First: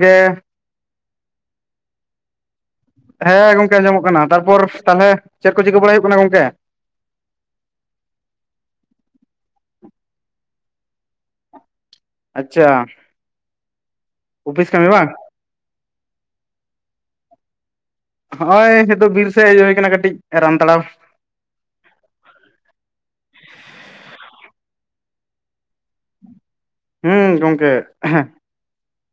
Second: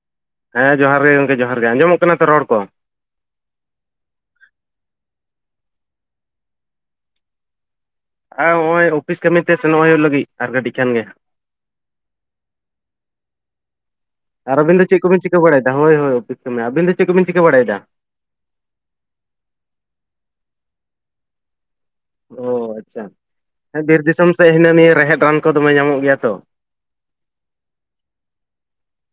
ᱜᱮᱻ ᱦᱮᱸ ᱡᱚᱦᱟᱨ ᱜᱮ ᱜᱚᱝᱠᱮ ᱡᱚᱦᱟᱨ ᱜᱮ ᱟᱸᱡᱚᱢᱚᱜ ᱠᱟᱱᱟ ᱛᱚ ᱨᱚᱲ ᱠᱚ ᱾ ᱦᱮᱸ ᱜᱚᱝᱠᱮ ᱟᱸᱡᱚᱢᱚᱜ ᱠᱟᱱᱟ, ᱛᱟᱨᱯᱚᱨ ᱛᱟᱦᱞᱮ ᱪᱮᱫ ᱠᱚ ᱪᱤᱠᱟᱹ ᱵᱟᱲᱟ ᱦᱩᱭᱩᱜ ᱠᱟᱱᱟ ᱜᱚᱝᱠᱮ? ᱟᱸ ᱦᱚᱸᱜᱼᱚᱭ ᱚᱯᱷᱤᱥ ᱠᱟᱹᱢᱤᱛᱮ ᱥᱮᱱᱚᱜ ᱦᱩᱭᱩᱜ ᱞᱟᱹᱜᱤᱫ ᱟᱨ ᱠᱟᱹᱴᱤᱡ ᱠᱷᱟᱱ ᱜᱮ ᱾ ᱟᱪᱪᱷᱟ ᱾ ᱟᱨ ᱟᱵᱤᱱ ᱫᱚ ᱪᱮᱫ ᱠᱚᱵᱤᱱ ᱪᱤᱠᱟᱹ ᱵᱟᱲᱟᱭᱮᱫᱟ? ᱦᱚᱭ ᱦᱚᱭ ᱚᱯᱷᱤᱥ ᱠᱟᱹᱢᱤ, ᱟᱵᱤᱱ ᱫᱚ ᱪᱮᱫ ᱠᱚᱵᱤᱱ ᱪᱤᱠᱟᱹᱵᱟᱲᱟᱭᱮᱫᱟ? ᱦᱚᱜ-ᱚᱭ ᱦᱤᱛᱚ ᱵᱤᱨ ᱥᱮᱫ ᱦᱮᱡ ᱦᱩᱭ ᱟᱠᱟᱱᱟ ᱠᱟᱹᱴᱤᱡ ᱨᱟᱱ ᱛᱟᱲᱟᱣ ᱾ ᱚ ᱟᱪᱪᱷᱟ, ᱵᱤᱨ ᱫᱤᱥᱚᱢ ᱥᱮᱫ ᱦᱤᱱᱟᱹ ᱱᱤᱭᱟᱹ ᱨᱮᱦᱮᱫ ᱨᱟᱱ ᱠᱚ ᱫᱚᱢᱮ ᱧᱟᱢᱚᱜ ᱜᱮᱭᱟ ᱛᱚ ᱾ ᱦᱮᱸ ᱜᱚᱝᱠᱮ [unintelligible]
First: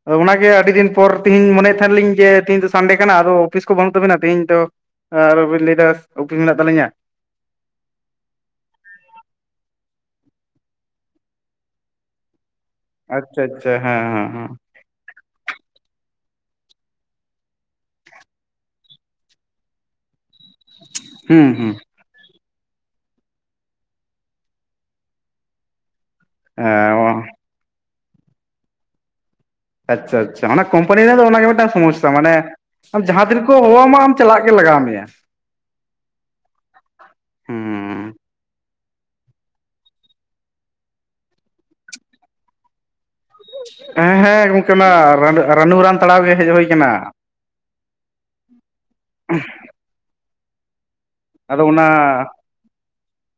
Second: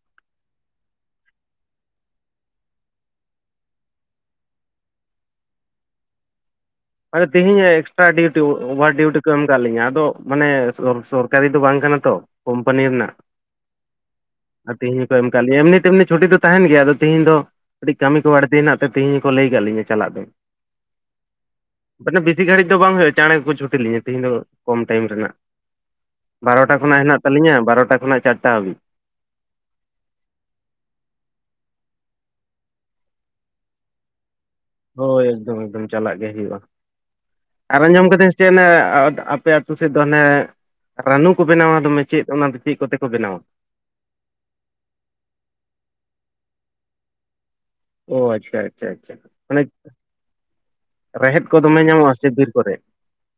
ᱦᱚᱭ ᱚᱱᱟᱜᱮ ᱟᱹᱰᱤ ᱫᱤᱱ ᱯᱚᱨ ᱛᱤᱧ ᱢᱚᱱᱮᱭᱮᱫ ᱛᱟᱦᱮᱱ ᱞᱤᱧ ᱜᱮ ᱛᱤᱦᱤᱧ ᱫᱚ ᱥᱟᱱᱰᱮ ᱠᱟᱱᱟ ᱟᱫᱚ ᱚᱯᱷᱤᱥ ᱠᱚ ᱵᱟᱹᱱᱩᱜ ᱛᱟᱹᱵᱤᱱᱟ ᱛᱤᱦᱤᱧ ᱫᱚ ᱟᱨᱚ ᱵᱤᱱ ᱞᱟᱹᱭ ᱮᱫᱟ ᱚᱯᱤᱥ ᱢᱮᱱᱟᱜ ᱛᱟᱹᱞᱤᱧᱟ ᱾ ᱢᱟᱱᱮ ᱛᱤᱦᱤᱧ ᱮᱠᱥᱴᱨᱟ ᱰᱤᱣᱴᱤ ᱚ ᱚᱵᱷᱟᱨ ᱰᱤᱣᱴᱤ ᱠᱚ ᱮᱢ ᱠᱟᱫ ᱞᱤᱧᱟ ᱟᱫᱚ ᱢᱟᱱᱮ ᱫᱚ ᱥᱚᱨᱠᱟᱨᱤ ᱫᱚ ᱵᱟᱝ ᱠᱟᱱᱟ ᱛᱚ ᱾ ᱟᱪᱪᱷᱟ ᱟᱪᱪᱷᱟ ᱦᱮᱸ ᱦᱚᱸ ᱦᱚᱸᱻ ᱾ ᱟᱨ ᱛᱤᱦᱤᱧ ᱦᱚᱸ ᱠᱚ ᱮᱢ ᱟᱠᱟᱫ ᱞᱤᱧᱟ, ᱮᱢᱱᱤ ᱛᱮᱢᱱᱤ ᱪᱷᱩᱴᱤ ᱫᱚ ᱛᱟᱦᱮᱱ ᱜᱮᱭᱟ ᱟᱫᱚ ᱛᱤᱦᱤᱧ ᱫᱚ ᱠᱟᱹᱴᱤᱡ ᱠᱟᱹᱢᱤ ᱠᱚ ᱵᱟᱹᱲᱛᱤ ᱦᱮᱱᱟᱜ ᱛᱮ ᱛᱤᱦᱤᱧ ᱦᱚᱸᱠᱚ ᱞᱟᱹᱭ ᱟᱠᱟᱫ ᱞᱤᱧᱟᱹ ᱪᱟᱞᱟᱜ ᱫᱚ ᱾ [inaudible] ᱦᱩᱸ ᱦᱩᱸ ᱾ ᱩᱱᱟᱹᱜ ᱵᱤᱥᱤ ᱜᱷᱟᱹᱲᱤᱡ ᱫᱚ ᱵᱟᱝ ᱦᱩᱭᱩᱜᱼᱟ ᱪᱟᱬᱮ ᱜᱮᱠᱚ ᱪᱷᱩᱴᱤ ᱞᱤᱧᱟ ᱛᱤᱦᱤᱧ ᱫᱚ ᱠᱚᱢ ᱴᱟᱭᱤᱢ ᱨᱮᱱᱟᱜ ᱾ ᱵᱟᱨᱚᱴᱟ ᱠᱷᱚᱱᱟᱜ ᱦᱮᱱᱟᱜ ᱦᱮᱸ ᱛᱟᱹᱞᱤᱧᱟ ᱵᱟᱨᱚᱴᱟ ᱠᱷᱚᱱᱟᱜ ᱪᱟᱨᱴᱟ ᱦᱟᱹᱵᱤᱡ ᱾ ᱟᱪᱪᱷᱟ ᱟᱪᱪᱷᱟ ᱚᱱᱟ ᱠᱚᱢᱯᱟᱹᱱᱤ ᱨᱮᱱᱟᱜ ᱫᱚ ᱚᱱᱟᱜᱮ ᱢᱤᱫᱴᱟᱜ ᱥᱚᱢᱚᱥᱥᱟ ᱢᱟᱱᱮ ᱟᱢ ᱡᱟᱦᱟᱸ ᱛᱤᱱ ᱨᱮᱠᱚ ᱦᱚᱦᱚᱣᱟᱢᱟ ᱟᱢ ᱪᱟᱞᱟᱜ ᱜᱮ ᱞᱟᱜᱟᱣ ᱢᱮᱭᱟ ᱦᱚᱭ ᱮᱠᱫᱚᱢ ᱮᱠᱫᱚᱢ ᱪᱟᱞᱟᱜ ᱜᱮ ᱦᱩᱭᱩᱜᱼᱟ ᱾ ᱟᱨ ᱦᱩᱸ ᱟᱸᱡᱚᱢ ᱠᱟᱹᱫᱟᱹᱧ ᱥᱮ ᱪᱮᱫ ᱚᱱᱮ ᱮᱻ ᱟᱯᱮ ᱟᱹᱛᱩ ᱥᱮᱫ ᱫᱚ ᱚᱱᱮ ᱨᱟᱹᱱᱩ ᱠᱚ ᱵᱮᱱᱟᱣᱟ ᱫᱚᱢᱮ ᱪᱮᱫ ᱚᱱᱟ ᱫᱚ ᱪᱮᱫ ᱠᱚᱛᱮ ᱠᱚ ᱵᱮᱱᱟᱣᱟ? [inaudible] ᱦᱮᱸ ᱦᱮᱸ ᱜᱚᱝᱠᱮ ᱚᱱᱟ ᱨᱟᱹᱱ ᱨᱟᱹᱱᱩ ᱨᱟᱱ ᱛᱟᱲᱟᱣ ᱜᱮ ᱦᱮᱡ ᱦᱩᱭ ᱠᱟᱱᱟ ᱾ ᱚ ᱟᱪᱪᱷᱟ ᱟᱪᱪᱷᱟ ᱟᱪᱪᱷᱟ [unintelligible] ᱨᱮᱦᱮᱫ ᱠᱚ ᱟᱫᱚ ᱫᱚᱢᱮ ᱚᱱᱟ ᱧᱟᱢᱚᱜᱼᱟ ᱥᱮ ᱵᱤᱨ ᱠᱚᱨᱮ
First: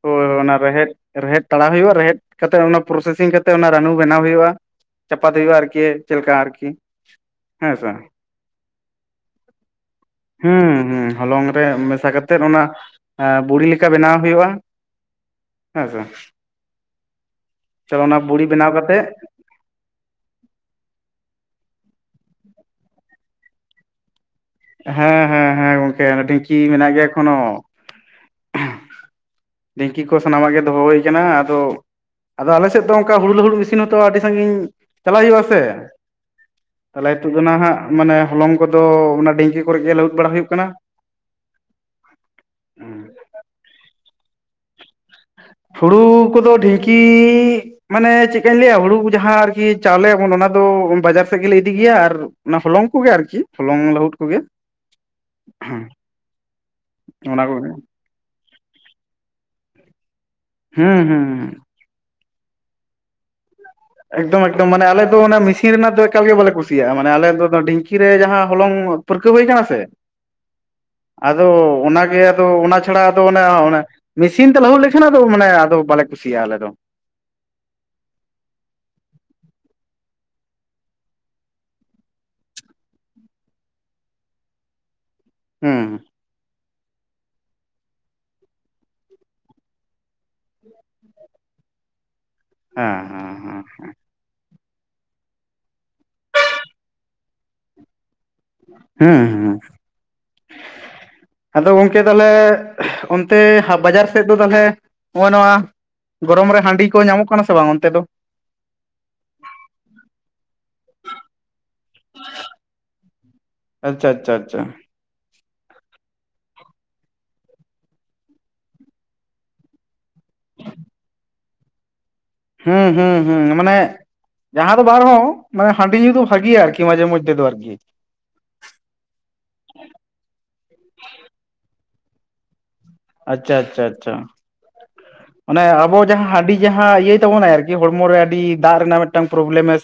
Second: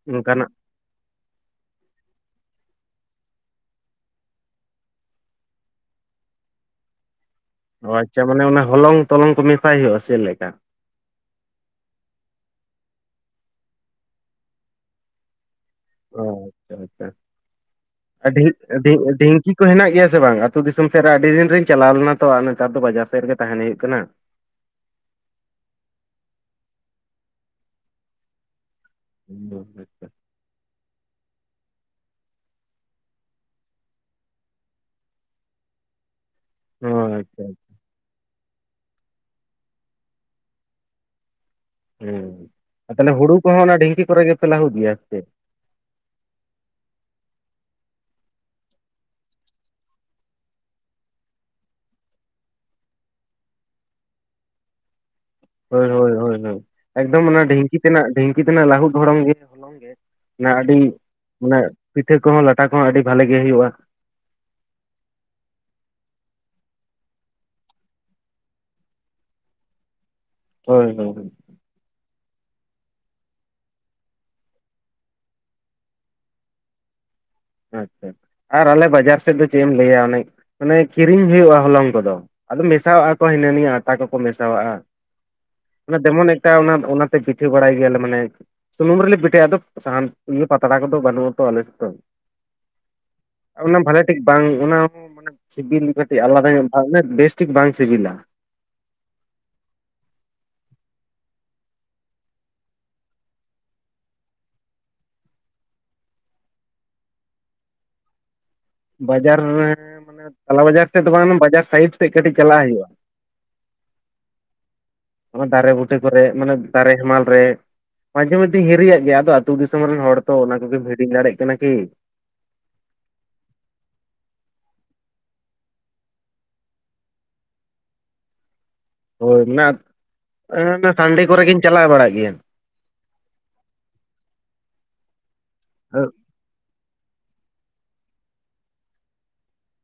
ᱦᱚᱭ ᱚᱱᱠᱟᱱᱟᱜ ᱚᱱᱟ ᱨᱮᱦᱮᱫ ᱨᱮᱦᱮᱫ ᱛᱟᱲᱟᱣ ᱦᱩᱭᱩᱜᱼᱟ ᱨᱮᱦᱮᱫ ᱠᱟᱛᱮ ᱚᱱᱟ ᱯᱨᱚᱥᱮᱥᱤᱝ ᱠᱟᱛᱮ ᱚᱱᱟ ᱨᱟᱹᱱᱩ ᱵᱮᱱᱟᱣ ᱦᱩᱭᱩᱜᱼᱟ ᱾ ᱪᱟᱯᱟᱥ ᱦᱩᱭᱩᱜᱼᱟ ᱟᱨᱠᱤ ᱪᱮᱜ ᱞᱮᱠᱟ ᱟᱨᱠᱤ ᱦᱮᱸ ᱥᱮ ᱚ ᱟᱪᱪᱷᱟ ᱢᱟᱱᱮ ᱚᱱᱟ ᱦᱚᱞᱚᱝ ᱛᱚᱞᱚᱝ ᱠᱚ ᱢᱮᱥᱟᱭ ᱦᱩᱭᱩᱜᱼᱟ ᱥᱮ ᱪᱮᱫ ᱞᱮᱠᱟ? ᱦᱩᱸ ᱦᱩᱸ ᱾ ᱦᱚᱞᱚᱝ ᱨᱮ ᱢᱮᱥᱟ ᱠᱟᱛᱮᱫ ᱚᱱᱟ ᱵᱩᱲᱤ ᱞᱮᱠᱟ ᱵᱮᱱᱟᱣ ᱦᱩᱭᱩᱜᱼᱟ ᱾ ᱚ ᱟᱪᱪᱷᱟ ᱟᱪᱪᱷᱟ ᱪᱚᱞᱚ ᱚᱱᱟ ᱵᱩᱲᱤ ᱟᱹᱰᱤᱡ ᱵᱮᱱᱟᱣ ᱟᱹᱰᱤᱡ ᱠᱟᱛᱮᱜ ᱰᱷᱤᱝᱠᱤ ᱛᱚ ᱦᱮᱱᱟᱜ ᱜᱮᱭᱟ ᱥᱮ ᱵᱟᱝ? ᱟᱹᱛᱩ ᱫᱤᱥᱚᱢ ᱥᱮᱫ ᱨᱮ ᱟᱹᱰᱤ ᱫᱤᱱ ᱨᱤᱧ ᱪᱟᱞᱟᱣ ᱞᱮᱱᱟ ᱛᱚ ᱟᱨ ᱱᱮᱛᱟᱨ ᱫᱚ ᱵᱟᱡᱟᱨ ᱥᱮᱫ ᱨᱮᱜᱮ ᱛᱟᱦᱮᱱ ᱦᱩᱭᱩᱜ ᱠᱟᱱᱟ ᱾ ᱦᱮᱸ ᱦᱮᱸ ᱦᱮᱸ ᱜᱚᱝᱠᱮ ᱚᱱᱮ ᱰᱤᱝᱠᱤ ᱢᱮᱱᱟᱜ ᱜᱮᱭᱟ ᱮᱠᱷᱳᱱᱚ ᱾ ᱰᱷᱤᱝᱠᱤ ᱠᱚ ᱥᱟᱱᱟᱢᱟᱜ ᱜᱮ ᱫᱚᱦᱚ ᱦᱩᱭ ᱠᱟᱱᱟ ᱟᱫᱚ-ᱼ ᱟᱫᱚ ᱟᱞᱮ ᱥᱮᱫ ᱫᱚ ᱚᱱᱠᱟ ᱦᱩᱲᱩ ᱞᱟᱹᱦᱩᱫ ᱢᱤᱥᱤᱱ ᱦᱚᱛᱚ ᱟᱹᱰᱤ ᱥᱟᱺᱜᱤᱧ ᱪᱟᱞᱟᱣ ᱦᱩᱭᱩᱜᱼᱟ ᱥᱮ ᱾ ᱚ ᱛᱟᱞᱟᱭ ᱟᱹᱛᱩ ᱫᱚ ᱟᱪᱪᱷᱟ ᱱᱟᱦᱟᱜ ᱢᱟᱱᱮ ᱦᱚᱞᱚᱝ ᱠᱚᱫᱚ ᱚᱱᱟ ᱰᱷᱤᱝᱠᱤ ᱠᱚᱨᱮ ᱜᱮ ᱞᱟᱹᱦᱩᱫ ᱵᱟᱲᱟ ᱦᱩᱭᱩᱜ ᱠᱟᱱᱟ ᱾ ᱦᱩᱸ ᱛᱟᱦᱞᱮ ᱦᱩᱲᱩ ᱠᱚᱦᱚᱸ ᱚᱱᱟ ᱰᱷᱤᱝᱠᱤ ᱠᱚᱨᱮ ᱜᱮᱯᱮ ᱞᱟᱹᱦᱩᱫ ᱜᱮᱭᱟ ᱥᱮ ᱪᱮᱫ? ᱦᱩᱲᱩᱻ ᱠᱚᱫᱚ ᱰᱷᱤᱝᱠᱤᱻ ᱢᱟᱱᱮ ᱪᱮᱫ ᱞᱮᱠᱟᱹᱧ ᱞᱟᱹᱭᱟ ᱦᱩᱲᱩ ᱡᱟᱦᱟᱸ ᱟᱨᱠᱤ ᱪᱟᱣᱞᱮᱭᱟᱵᱚᱱ ᱚᱱᱟ ᱫᱚ ᱵᱟᱡᱟᱨ ᱥᱮᱫ ᱜᱮᱞᱮ ᱤᱫᱤ ᱜᱮᱭᱟ ᱟᱨ ᱚᱱᱟ ᱦᱚᱞᱚᱝ ᱠᱚᱜᱮ ᱟᱨᱠᱤ ᱦᱚᱞᱚᱝ ᱞᱟᱹᱦᱩᱫ ᱠᱚᱜᱮ ᱦᱚᱭ ᱦᱚᱭ ᱦᱚᱭ ᱦᱚᱭ ᱮᱠᱫᱚᱢ ᱚᱱᱟ ᱰᱷᱤᱝᱠᱤ ᱛᱮᱱᱟᱜ ᱰᱷᱤᱝᱠᱤ ᱛᱮᱱᱟᱜ ᱞᱟᱹᱦᱩᱫ ᱦᱚᱲᱚᱝ ᱜᱮ ᱦᱚᱞᱚᱝ ᱜᱮ ᱚᱱᱟ ᱟᱹᱰᱤᱡ ᱦᱩᱸ ᱦᱩᱸ ᱚᱱᱟ ᱯᱤᱴᱷᱟᱹ ᱠᱚᱦᱚᱸ ᱞᱟᱴᱟ ᱠᱚᱦᱚᱸ ᱟᱹᱰᱤ ᱵᱷᱟᱞᱮ ᱜᱮ ᱦᱩᱭᱩᱜᱼᱟ ᱮᱠᱫᱚᱢ ᱮᱠᱫᱚᱢ ᱢᱟᱱᱮ ᱟᱞᱮ ᱫᱚ ᱚᱱᱟ ᱢᱤᱥᱤᱱ ᱨᱮᱱᱟᱜ ᱫᱚ ᱮᱠᱟᱞ ᱜᱮ ᱵᱟᱞᱮ ᱠᱩᱥᱤᱭᱟᱜᱼᱟ ᱢᱟᱱᱮ ᱟᱞᱮ ᱫᱚ ᱰᱷᱤᱝᱠᱤ ᱨᱮ ᱡᱟᱦᱟᱸ ᱦᱚᱞᱚᱝ ᱯᱟᱹᱨᱠᱟᱹᱣ ᱦᱩᱭ ᱠᱟᱱᱟ ᱥᱮ ᱦᱚᱭ ᱦᱚᱭ ᱚᱻ ᱚᱱᱟᱜᱮ ᱟᱫᱚ ᱚᱱᱟ ᱪᱷᱟᱲᱟ ᱟᱫᱚ ᱚᱱᱮ ᱚᱲᱮᱸ ᱢᱮᱥᱤᱱ ᱛᱮ ᱞᱟᱹᱦᱩᱫ ᱞᱮᱠᱷᱟᱱ ᱟᱫᱚ ᱢᱟᱱᱮ ᱟᱫᱚ ᱵᱟᱞᱮ ᱠᱩᱥᱤᱭᱟᱜᱼᱟ ᱟᱞᱮ ᱫᱚ ᱟᱪᱪᱷᱟ ᱟᱨ ᱟᱞᱮ ᱵᱟᱡᱟᱨ ᱥᱮᱫ ᱫᱚ ᱪᱮᱫ ᱮᱢ ᱞᱟᱹᱭᱟ ᱚᱱᱮ ᱚᱱᱮ ᱠᱤᱨᱤᱧ ᱦᱩᱭᱩᱜᱼᱟ ᱦᱚᱞᱚᱝ ᱠᱚᱫᱚ, ᱟᱫᱚ ᱢᱮᱥᱟᱣᱟᱜᱼᱟ ᱠᱚ ᱦᱤᱱᱟᱹ ᱱᱤᱭᱟᱹ ᱟᱴᱟ ᱠᱚᱠᱚ ᱢᱮᱥᱟᱣᱟᱜᱼᱟ ᱦᱩᱸ ᱫᱮᱢᱚᱱ ᱮᱴᱟ ᱚᱱᱟᱛᱮ ᱯᱤᱴᱷᱟᱹ ᱵᱟᱲᱟᱭ ᱜᱮᱭᱟᱞᱮ ᱢᱟᱱᱮ ᱥᱩᱱᱩᱢ ᱨᱮᱞᱮ ᱯᱤᱴᱷᱟᱹᱭᱟ ᱟᱫᱚᱵ ᱥᱟᱦᱟᱱ ᱤᱭᱟᱹ ᱯᱟᱛᱲᱟ ᱠᱚᱫᱚ ᱵᱟᱹᱱᱩᱜ ᱟᱛᱚ ᱟᱞᱮᱥᱮᱫ ᱫᱚ ᱦᱮᱸ- ᱦᱮᱸ ᱦᱮᱸ ᱚᱱᱟ ᱵᱷᱟᱞᱮ ᱴᱷᱤᱠ ᱵᱟᱝ ᱚᱱᱟ ᱦᱚᱸ ᱢᱟᱱᱮ ᱥᱤᱵᱤᱞ ᱠᱟᱹᱴᱤᱡ ᱟᱞᱟᱫᱟ ᱧᱚᱜ ᱵᱮᱥᱴᱷᱤᱠ ᱵᱟᱝ ᱥᱤᱵᱤᱞᱟ ᱦᱩᱸ- ᱦᱩᱸ ᱟᱫᱚ ᱜᱚᱝᱠᱮ ᱛᱟᱦᱞᱮᱻ ᱚᱱᱛᱮ ᱵᱟᱡᱟᱨ ᱥᱮᱫ ᱫᱚ ᱛᱟᱦᱞᱮ ᱱᱚᱜᱼᱚᱭ ᱱᱚᱣᱟ ᱜᱚᱨᱚᱢ ᱨᱮ ᱦᱟᱺᱰᱤ ᱠᱚ ᱧᱟᱢᱚᱜ ᱠᱟᱱᱟ ᱥᱮ ᱵᱟᱝ ᱚᱱᱛᱮ ᱫᱚ ᱵᱟᱡᱟᱨ ᱨᱮ ᱢᱟᱱᱮ ᱛᱟᱞᱟ ᱵᱟᱡᱟᱨ ᱥᱮᱫ ᱫᱚ ᱵᱟᱝ ᱵᱟᱡᱟᱨ ᱥᱟᱭᱤᱰ ᱥᱮᱫ ᱠᱟᱹᱴᱤᱡ ᱪᱟᱞᱟᱜ ᱦᱩᱭᱩᱜᱼᱟ ᱟᱪᱪᱷᱟ - ᱟᱪᱷᱟ - ᱟᱪᱪᱷᱟ ᱫᱟᱨᱮ ᱵᱩᱴᱟᱹ ᱠᱚᱨᱮᱜ ᱢᱟᱱᱮ ᱫᱟᱨᱮ ᱦᱮᱢᱟᱞ ᱨᱮ ᱢᱟᱡᱷᱮ ᱢᱟᱫᱽᱫᱮ ᱦᱤᱨᱤᱭᱟᱜ ᱜᱮᱭᱟ ᱟᱫᱚ ᱟᱹᱛᱩ ᱫᱤᱥᱚᱢ ᱨᱮᱱ ᱦᱚᱲ ᱛᱚ ᱚᱱᱟ ᱠᱚᱢ ᱦᱤᱲᱤᱧ ᱫᱟᱲᱮᱭᱟᱜ ᱠᱟᱱᱟ ᱠᱤ ᱦᱩᱸ- ᱦᱩᱸ - ᱦᱩᱸ ᱢᱟᱱᱮᱜ ᱡᱟᱦᱟᱸ ᱫᱚ ᱵᱟᱨᱦᱚᱸ ᱢᱟᱱᱮ ᱦᱟᱸᱰᱤ ᱧᱩ ᱫᱚ ᱵᱷᱟᱜᱤᱭᱟ ᱟᱨᱠᱤ ᱢᱟᱡᱷᱮ ᱢᱚᱡᱽᱫᱷᱮ ᱫᱚ ᱟᱨᱠᱤ ᱦᱳᱭ ᱚᱱᱟᱛᱮ ᱟ ᱥᱟᱱᱰᱮ ᱠᱚᱨᱮ ᱜᱤᱧ ᱪᱟᱞᱟᱣ ᱵᱟᱲᱟᱜ ᱜᱮᱭᱟ ᱟᱪᱪᱷᱟ ‌ᱟᱪᱪᱷᱟ ᱟᱪᱪᱷᱟ, ᱚᱱᱮ ᱟᱵᱚ ᱡᱟᱦᱟᱸ ᱦᱟᱸᱰᱤᱜ ᱤᱦᱟᱸ ᱤᱭᱟᱹᱭ ᱛᱟᱵᱚᱱᱟᱭ ᱟᱨᱠᱤ ᱦᱚᱲᱢᱚ ᱨᱮ ᱟᱹᱰᱤᱻ ᱫᱟᱜ ᱨᱮᱱᱟᱜ ᱢᱤᱫᱴᱟᱝ ᱯᱨᱚᱵᱞᱮᱢ ᱮ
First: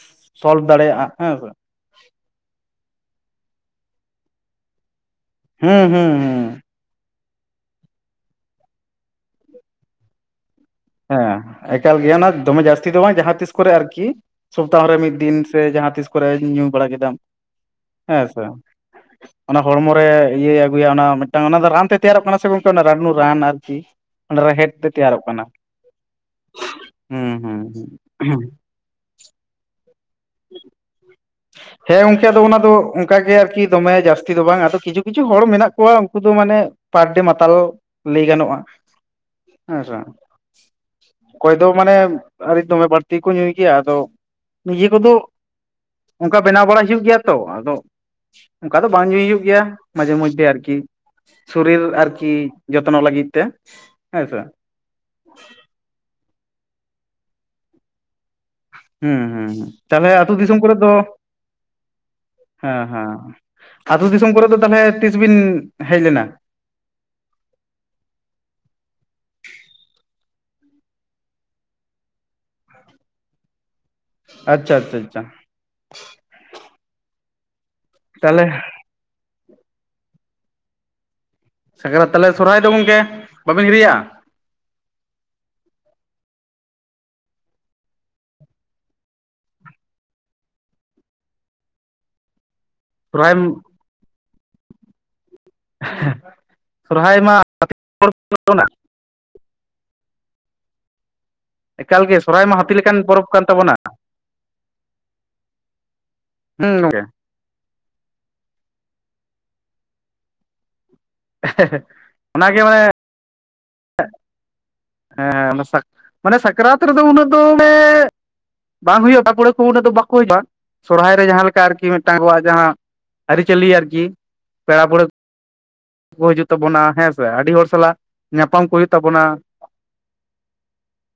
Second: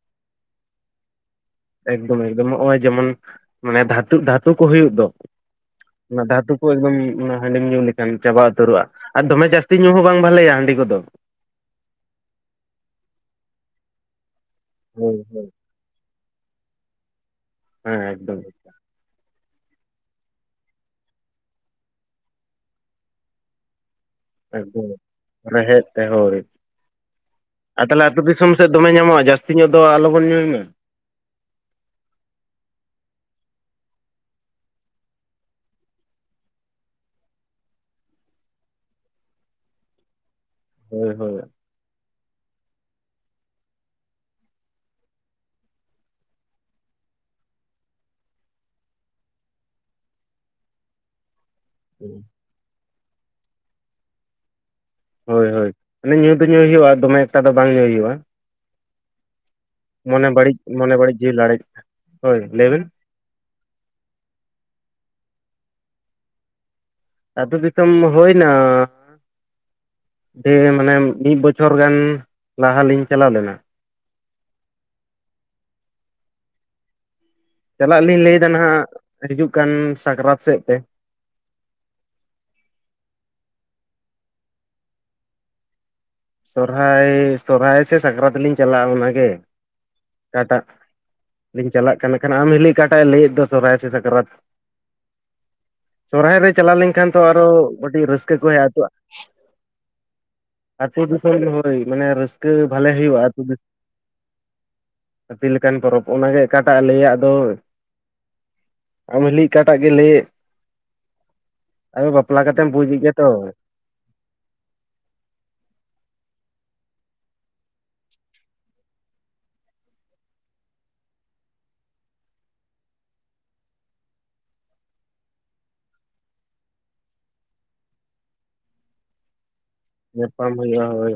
ᱥᱚᱞᱵᱷ ᱫᱟᱲᱮᱭᱟᱜᱼᱟ ᱦᱮᱸᱥᱮ ᱮᱠᱫᱚᱢ - ᱮᱠᱫᱚᱢ ᱱᱚᱜ ᱚᱚᱭ ᱡᱮᱢᱚᱱ ᱢᱟᱱᱮ ᱫᱷᱟᱹᱛᱩ - ᱫᱷᱟᱹᱛᱩ ᱠᱚ ᱦᱩᱭᱩᱜ ᱫᱚ ᱦᱩᱸ ᱦᱩᱸ ᱚᱱᱟ ᱦᱩᱸ ᱫᱷᱟᱛᱩ ᱠᱚᱭ ᱩᱸ ᱚᱱᱟ ᱦᱟᱺᱰᱤᱢ ᱧᱩ ᱞᱮᱠᱷᱟᱱ ᱪᱟᱵᱟ ᱩᱛᱟᱹᱨᱚᱜᱼᱟ ᱟᱨ ᱫᱚᱢᱮ ᱡᱟᱹᱥᱛᱤ ᱧᱩ ᱦᱚᱸ ᱵᱟᱝ ᱵᱷᱟᱞᱮᱭᱟ ᱦᱟᱺᱰᱤ ᱠᱚᱫᱚ ᱦᱮᱸ ᱮᱠᱟᱞ ᱜᱮᱭ ᱚᱱᱟ ᱫᱚᱢᱮ ᱡᱟᱹᱥᱛᱤ ᱫᱚ ᱵᱟᱝ ᱡᱟᱦᱟᱸ ᱛᱤᱥ ᱠᱚᱨᱮ ᱟᱨᱠᱤ ᱥᱚᱯᱛᱟᱦᱚ ᱨᱮ ᱢᱤᱫ ᱦᱳᱭ ᱫᱤᱱ ᱦᱳᱭ ᱥᱮ ᱡᱟᱦᱟᱸ ᱛᱤᱥ ᱠᱚᱨᱮᱧ ᱧᱩ ᱵᱟᱲᱟ ᱠᱮᱫᱟᱢ, ᱦᱮᱸ ᱥᱮ ᱚᱱᱟ ᱦᱚᱲᱢᱚ ᱨᱮ ᱤᱭᱟᱹᱭ ᱟᱹᱜᱩᱭᱟ ᱚᱱᱟ ᱢᱤᱫᱴᱟᱝ ᱚᱱᱟ ᱫᱚ ᱨᱟᱱ ᱛᱮ ᱛᱮᱭᱟᱨᱚᱜ ᱠᱟᱱᱟ ᱥᱮ ᱜᱚᱝᱠᱮ ᱚᱱᱟ ᱨᱟᱱᱩ ᱨᱟᱱ ᱟᱨᱠᱤ ᱚᱸ ᱨᱮᱦᱮᱫ ᱛᱮ ᱛᱮᱭᱟᱨᱚᱜ ᱠᱟᱱᱟ ᱮ ᱦᱳᱭ, ᱦᱩᱸ ᱦᱩᱸ ᱟᱨ ᱛᱟᱦᱞᱮ ᱟᱹᱛᱩ ᱦᱩᱸ ᱫᱤᱥᱚᱢ ᱥᱮᱫ ᱫᱚᱢᱮ ᱧᱟᱢᱚᱜᱼᱟ ᱡᱟᱹᱥᱛᱤ ᱧᱚᱜ ᱫᱚ ᱟᱞᱚᱵᱚᱱ ᱧᱩᱭ ᱢᱟ ᱦᱮᱸ ᱜᱚᱝᱠᱮ ᱟᱫᱚ ᱚᱱᱟ ᱫᱚ ᱚᱱᱠᱟ ᱜᱮ ᱟᱨᱠᱤ ᱫᱚᱢᱮ ᱡᱟᱹᱥᱛᱤ ᱫᱚ ᱵᱟᱝ ᱟᱫᱚ ᱠᱤᱪᱷᱩ - ᱠᱤᱪᱷᱩ ᱦᱚᱲ ᱢᱮᱱᱟᱜ ᱠᱚᱣᱟ ᱩᱱᱠᱩ ᱫᱚ ᱢᱟᱱᱮᱜ ᱯᱟᱨᱰᱮ ᱢᱟᱛᱟᱞ ᱞᱟᱹᱭ ᱜᱟᱱᱚᱜᱼᱟ, ᱦᱮᱸᱥᱮ ᱦᱳᱭ - ᱦᱳᱭ ᱫᱚ ᱢᱟᱱᱮᱜ ᱟᱰᱤ ᱫᱚᱢᱮ ᱵᱟᱹᱲᱛᱤ ᱠᱚ ᱧᱩᱭ ᱜᱮᱭᱟ ᱟᱫᱚ ᱱᱤᱡᱮ ᱠᱚᱫᱚ ᱚᱱᱠᱟ ᱵᱮᱱᱟᱣ ᱵᱟᱲᱟ ᱦᱩᱭᱩᱜ ᱜᱮᱭᱟ ᱛᱚ ᱟᱫᱚ ᱚᱱᱠᱟ ᱫᱚ ᱵᱟᱝ ᱧᱩᱭ ᱦᱩᱭᱩᱜ ᱜᱮᱭᱟ ᱢᱟᱡᱷᱮ - ᱢᱚᱡᱫᱽᱫᱷᱮ ᱟᱨᱠᱤ ᱥᱩᱨᱤᱨ ᱟᱨᱠᱤ ᱡᱚᱛᱱᱚ ᱞᱟᱹᱜᱤᱫ ᱛᱮ ᱦᱮᱸᱥᱮ ᱦᱳᱭ - ᱦᱳᱭ ᱢᱟᱱᱮ ᱧᱩ ᱫᱚ ᱧᱩ ᱦᱩᱭᱩᱜᱼᱟ ᱫᱚᱢᱮ ᱮᱠᱴᱟ ᱫᱚ ᱵᱟᱝ ᱧᱩᱭ ᱦᱩᱭᱩᱜᱼᱟ ᱦᱩᱸ- ᱦᱩᱸ- ᱦᱩᱸ ᱛᱟᱦᱞᱮ ᱢᱚᱱᱮ ᱟᱹᱛᱩ ᱵᱟᱹᱲᱤᱡ ᱫᱤᱥᱚᱢ ᱠᱚᱨᱮᱜ ᱫᱚ, ᱢᱚᱱᱮ ᱵᱟᱹᱲᱤᱡ ᱡᱤᱣᱤ ᱞᱟᱲᱮᱡ ᱦᱳᱭ ᱞᱟᱹᱭ ᱵᱮᱱ ᱦᱚᱸ- ᱦᱚᱸ ᱟᱹᱛᱩ ᱫᱤᱥᱚᱢ ᱠᱚᱨᱮ ᱫᱚ ᱛᱟᱞᱦᱮ ᱛᱤᱥ ᱵᱤᱱ ᱦᱮᱡ ᱞᱮᱱᱟ ᱟᱛᱩ ᱫᱤᱥᱚᱢ ᱫᱚ ᱦᱩᱭᱱᱟ ᱰᱷᱮ ᱢᱟᱱᱮ ᱢᱤᱫ ᱵᱚᱪᱷᱚᱨ ᱜᱟᱱ ᱞᱟᱦᱟ ᱞᱤᱧ ᱪᱟᱞᱟᱣ ᱞᱮᱱᱟ ᱟᱪᱪᱷᱟ - ᱟᱪᱪᱷᱟ - ᱟᱪᱪᱷᱟ ᱪᱟᱞᱟᱜ ᱞᱤᱧ ᱛᱟᱦᱚᱞᱮ ᱞᱟᱹᱭᱫᱟ ᱱᱷᱟᱜ ᱦᱤᱡᱩᱜ ᱠᱟᱱ ᱥᱟᱜᱨᱟᱛ ᱥᱮᱫ ᱛᱮ ᱥᱟᱠᱨᱟᱛ ᱛᱟᱦᱞᱮ ᱥᱚᱨᱦᱟᱭ ᱫᱚ ᱜᱚᱝᱠᱮ ᱵᱟᱹᱵᱤᱱ ᱦᱤᱨᱤᱭᱟ ᱥᱚᱨᱦᱟᱭᱻ ᱥᱚᱨᱦᱟᱭ ᱥᱮ ᱥᱟᱠᱨᱟᱛ ᱞᱤᱧ ᱪᱟᱞᱟᱜᱼᱟ ᱚᱱᱟᱜᱮ᱾ ᱚᱠᱟᱴᱟᱜ, ᱞᱤᱧ ᱪᱟᱞᱟᱜ ᱠᱟᱱᱟ ᱠᱷᱟᱱ ᱟᱢ ᱦᱤᱞᱤ ᱚᱠᱟᱴᱟᱜ ᱮ ᱞᱟᱹᱭᱮᱫ ᱫᱚ ᱥᱚᱨᱦᱟᱭ ᱥᱮ ᱥᱟᱠᱨᱟᱛ᱾ ᱥᱚᱨᱦᱟᱭ ᱨᱮ ᱪᱟᱞᱟᱣ ᱞᱮᱱᱠᱷᱟᱱ ᱥᱚᱨᱦᱟᱭ ᱛᱚ ᱢᱟ ᱟᱨᱚ ᱟᱹᱰᱤᱜ ᱨᱟᱹᱥᱠᱟᱹ ᱠᱚ ᱦᱮᱡ ᱟᱫ ᱛᱚ ᱫᱤᱥᱚᱢ ᱨᱮ ᱦᱳᱭ ᱢᱟᱱᱮ ᱮᱠᱟᱞ ᱜᱮ ᱥᱚᱨᱦᱟᱭ ᱨᱟᱹᱥᱠᱟᱹ ᱢᱟ ᱦᱟᱹᱛᱤ ᱵᱷᱟᱞᱮ ᱞᱮᱠᱟᱱ ᱦᱩᱭᱩᱜᱼᱟ ᱯᱚᱨᱚᱵᱽ ᱟᱹᱛᱩ ᱠᱟᱱ ᱛᱟᱵᱚᱱᱟ ᱦᱟᱹᱛᱤ ᱞᱮᱠᱟᱱ ᱯᱚᱨᱚᱵᱽ ᱚᱱᱟᱜᱮ ᱚᱠᱟᱴᱟᱜ ᱦᱩᱸ ᱮ ᱜᱚᱝᱠᱮ ᱞᱮᱭᱟᱜ ᱫᱚ ᱟᱢ ᱦᱤᱞᱤ ᱚᱠᱟᱴᱟᱜ ᱜᱮ ᱞᱟᱹᱭᱮᱫ, ᱟᱫᱚ ᱵᱟᱯᱞᱟ ᱠᱟᱛᱮᱢ ᱵᱩᱡᱽ ᱮᱫ ᱜᱮᱭᱟ ᱛᱚ᱾ ᱦᱮᱸ [unintelligible] ᱦᱮᱸ ᱦᱮᱸ ᱢᱟᱱᱮ ᱥᱟᱠᱨᱟᱛ ᱨᱮᱫᱚ ᱩᱱᱟᱹᱜ ᱫᱚᱻ ᱵᱟᱝ ᱦᱩᱭᱩᱜ-ᱟ ᱛᱟᱯᱩᱲᱟᱹ ᱠᱚ ᱩᱱᱟᱹᱜ ᱫᱚ ᱵᱟᱠᱚ ᱦᱤᱡᱩᱜ-ᱟ ᱥᱚᱨᱦᱟᱭ ᱨᱮ ᱡᱟᱦᱟᱸ ᱞᱮᱠᱟ ᱟᱨ ᱠᱤ ᱢᱤᱫᱴᱟᱝ ᱡᱟᱦᱟᱸᱼᱼ ᱟᱹᱨᱤᱪᱟᱹᱞᱤ ᱟᱨᱠᱤ ᱯᱮᱲᱟ ᱯᱟᱹᱲᱦᱟᱹ- ᱠᱚ ᱦᱤᱡᱩᱜ ᱛᱟᱵᱚᱱᱟ ᱦᱮᱸ ᱥᱮ ᱟᱹᱰᱤ ᱦᱚᱲ ᱥᱟᱞᱟᱜ ᱧᱟᱯᱟᱢ ᱠᱚ ᱦᱩᱭᱩᱜ ᱛᱟᱵᱚᱱᱟ᱾ ᱧᱟᱯᱟᱢ ᱦᱩᱭᱩᱜᱟ ᱦᱳᱭ᱾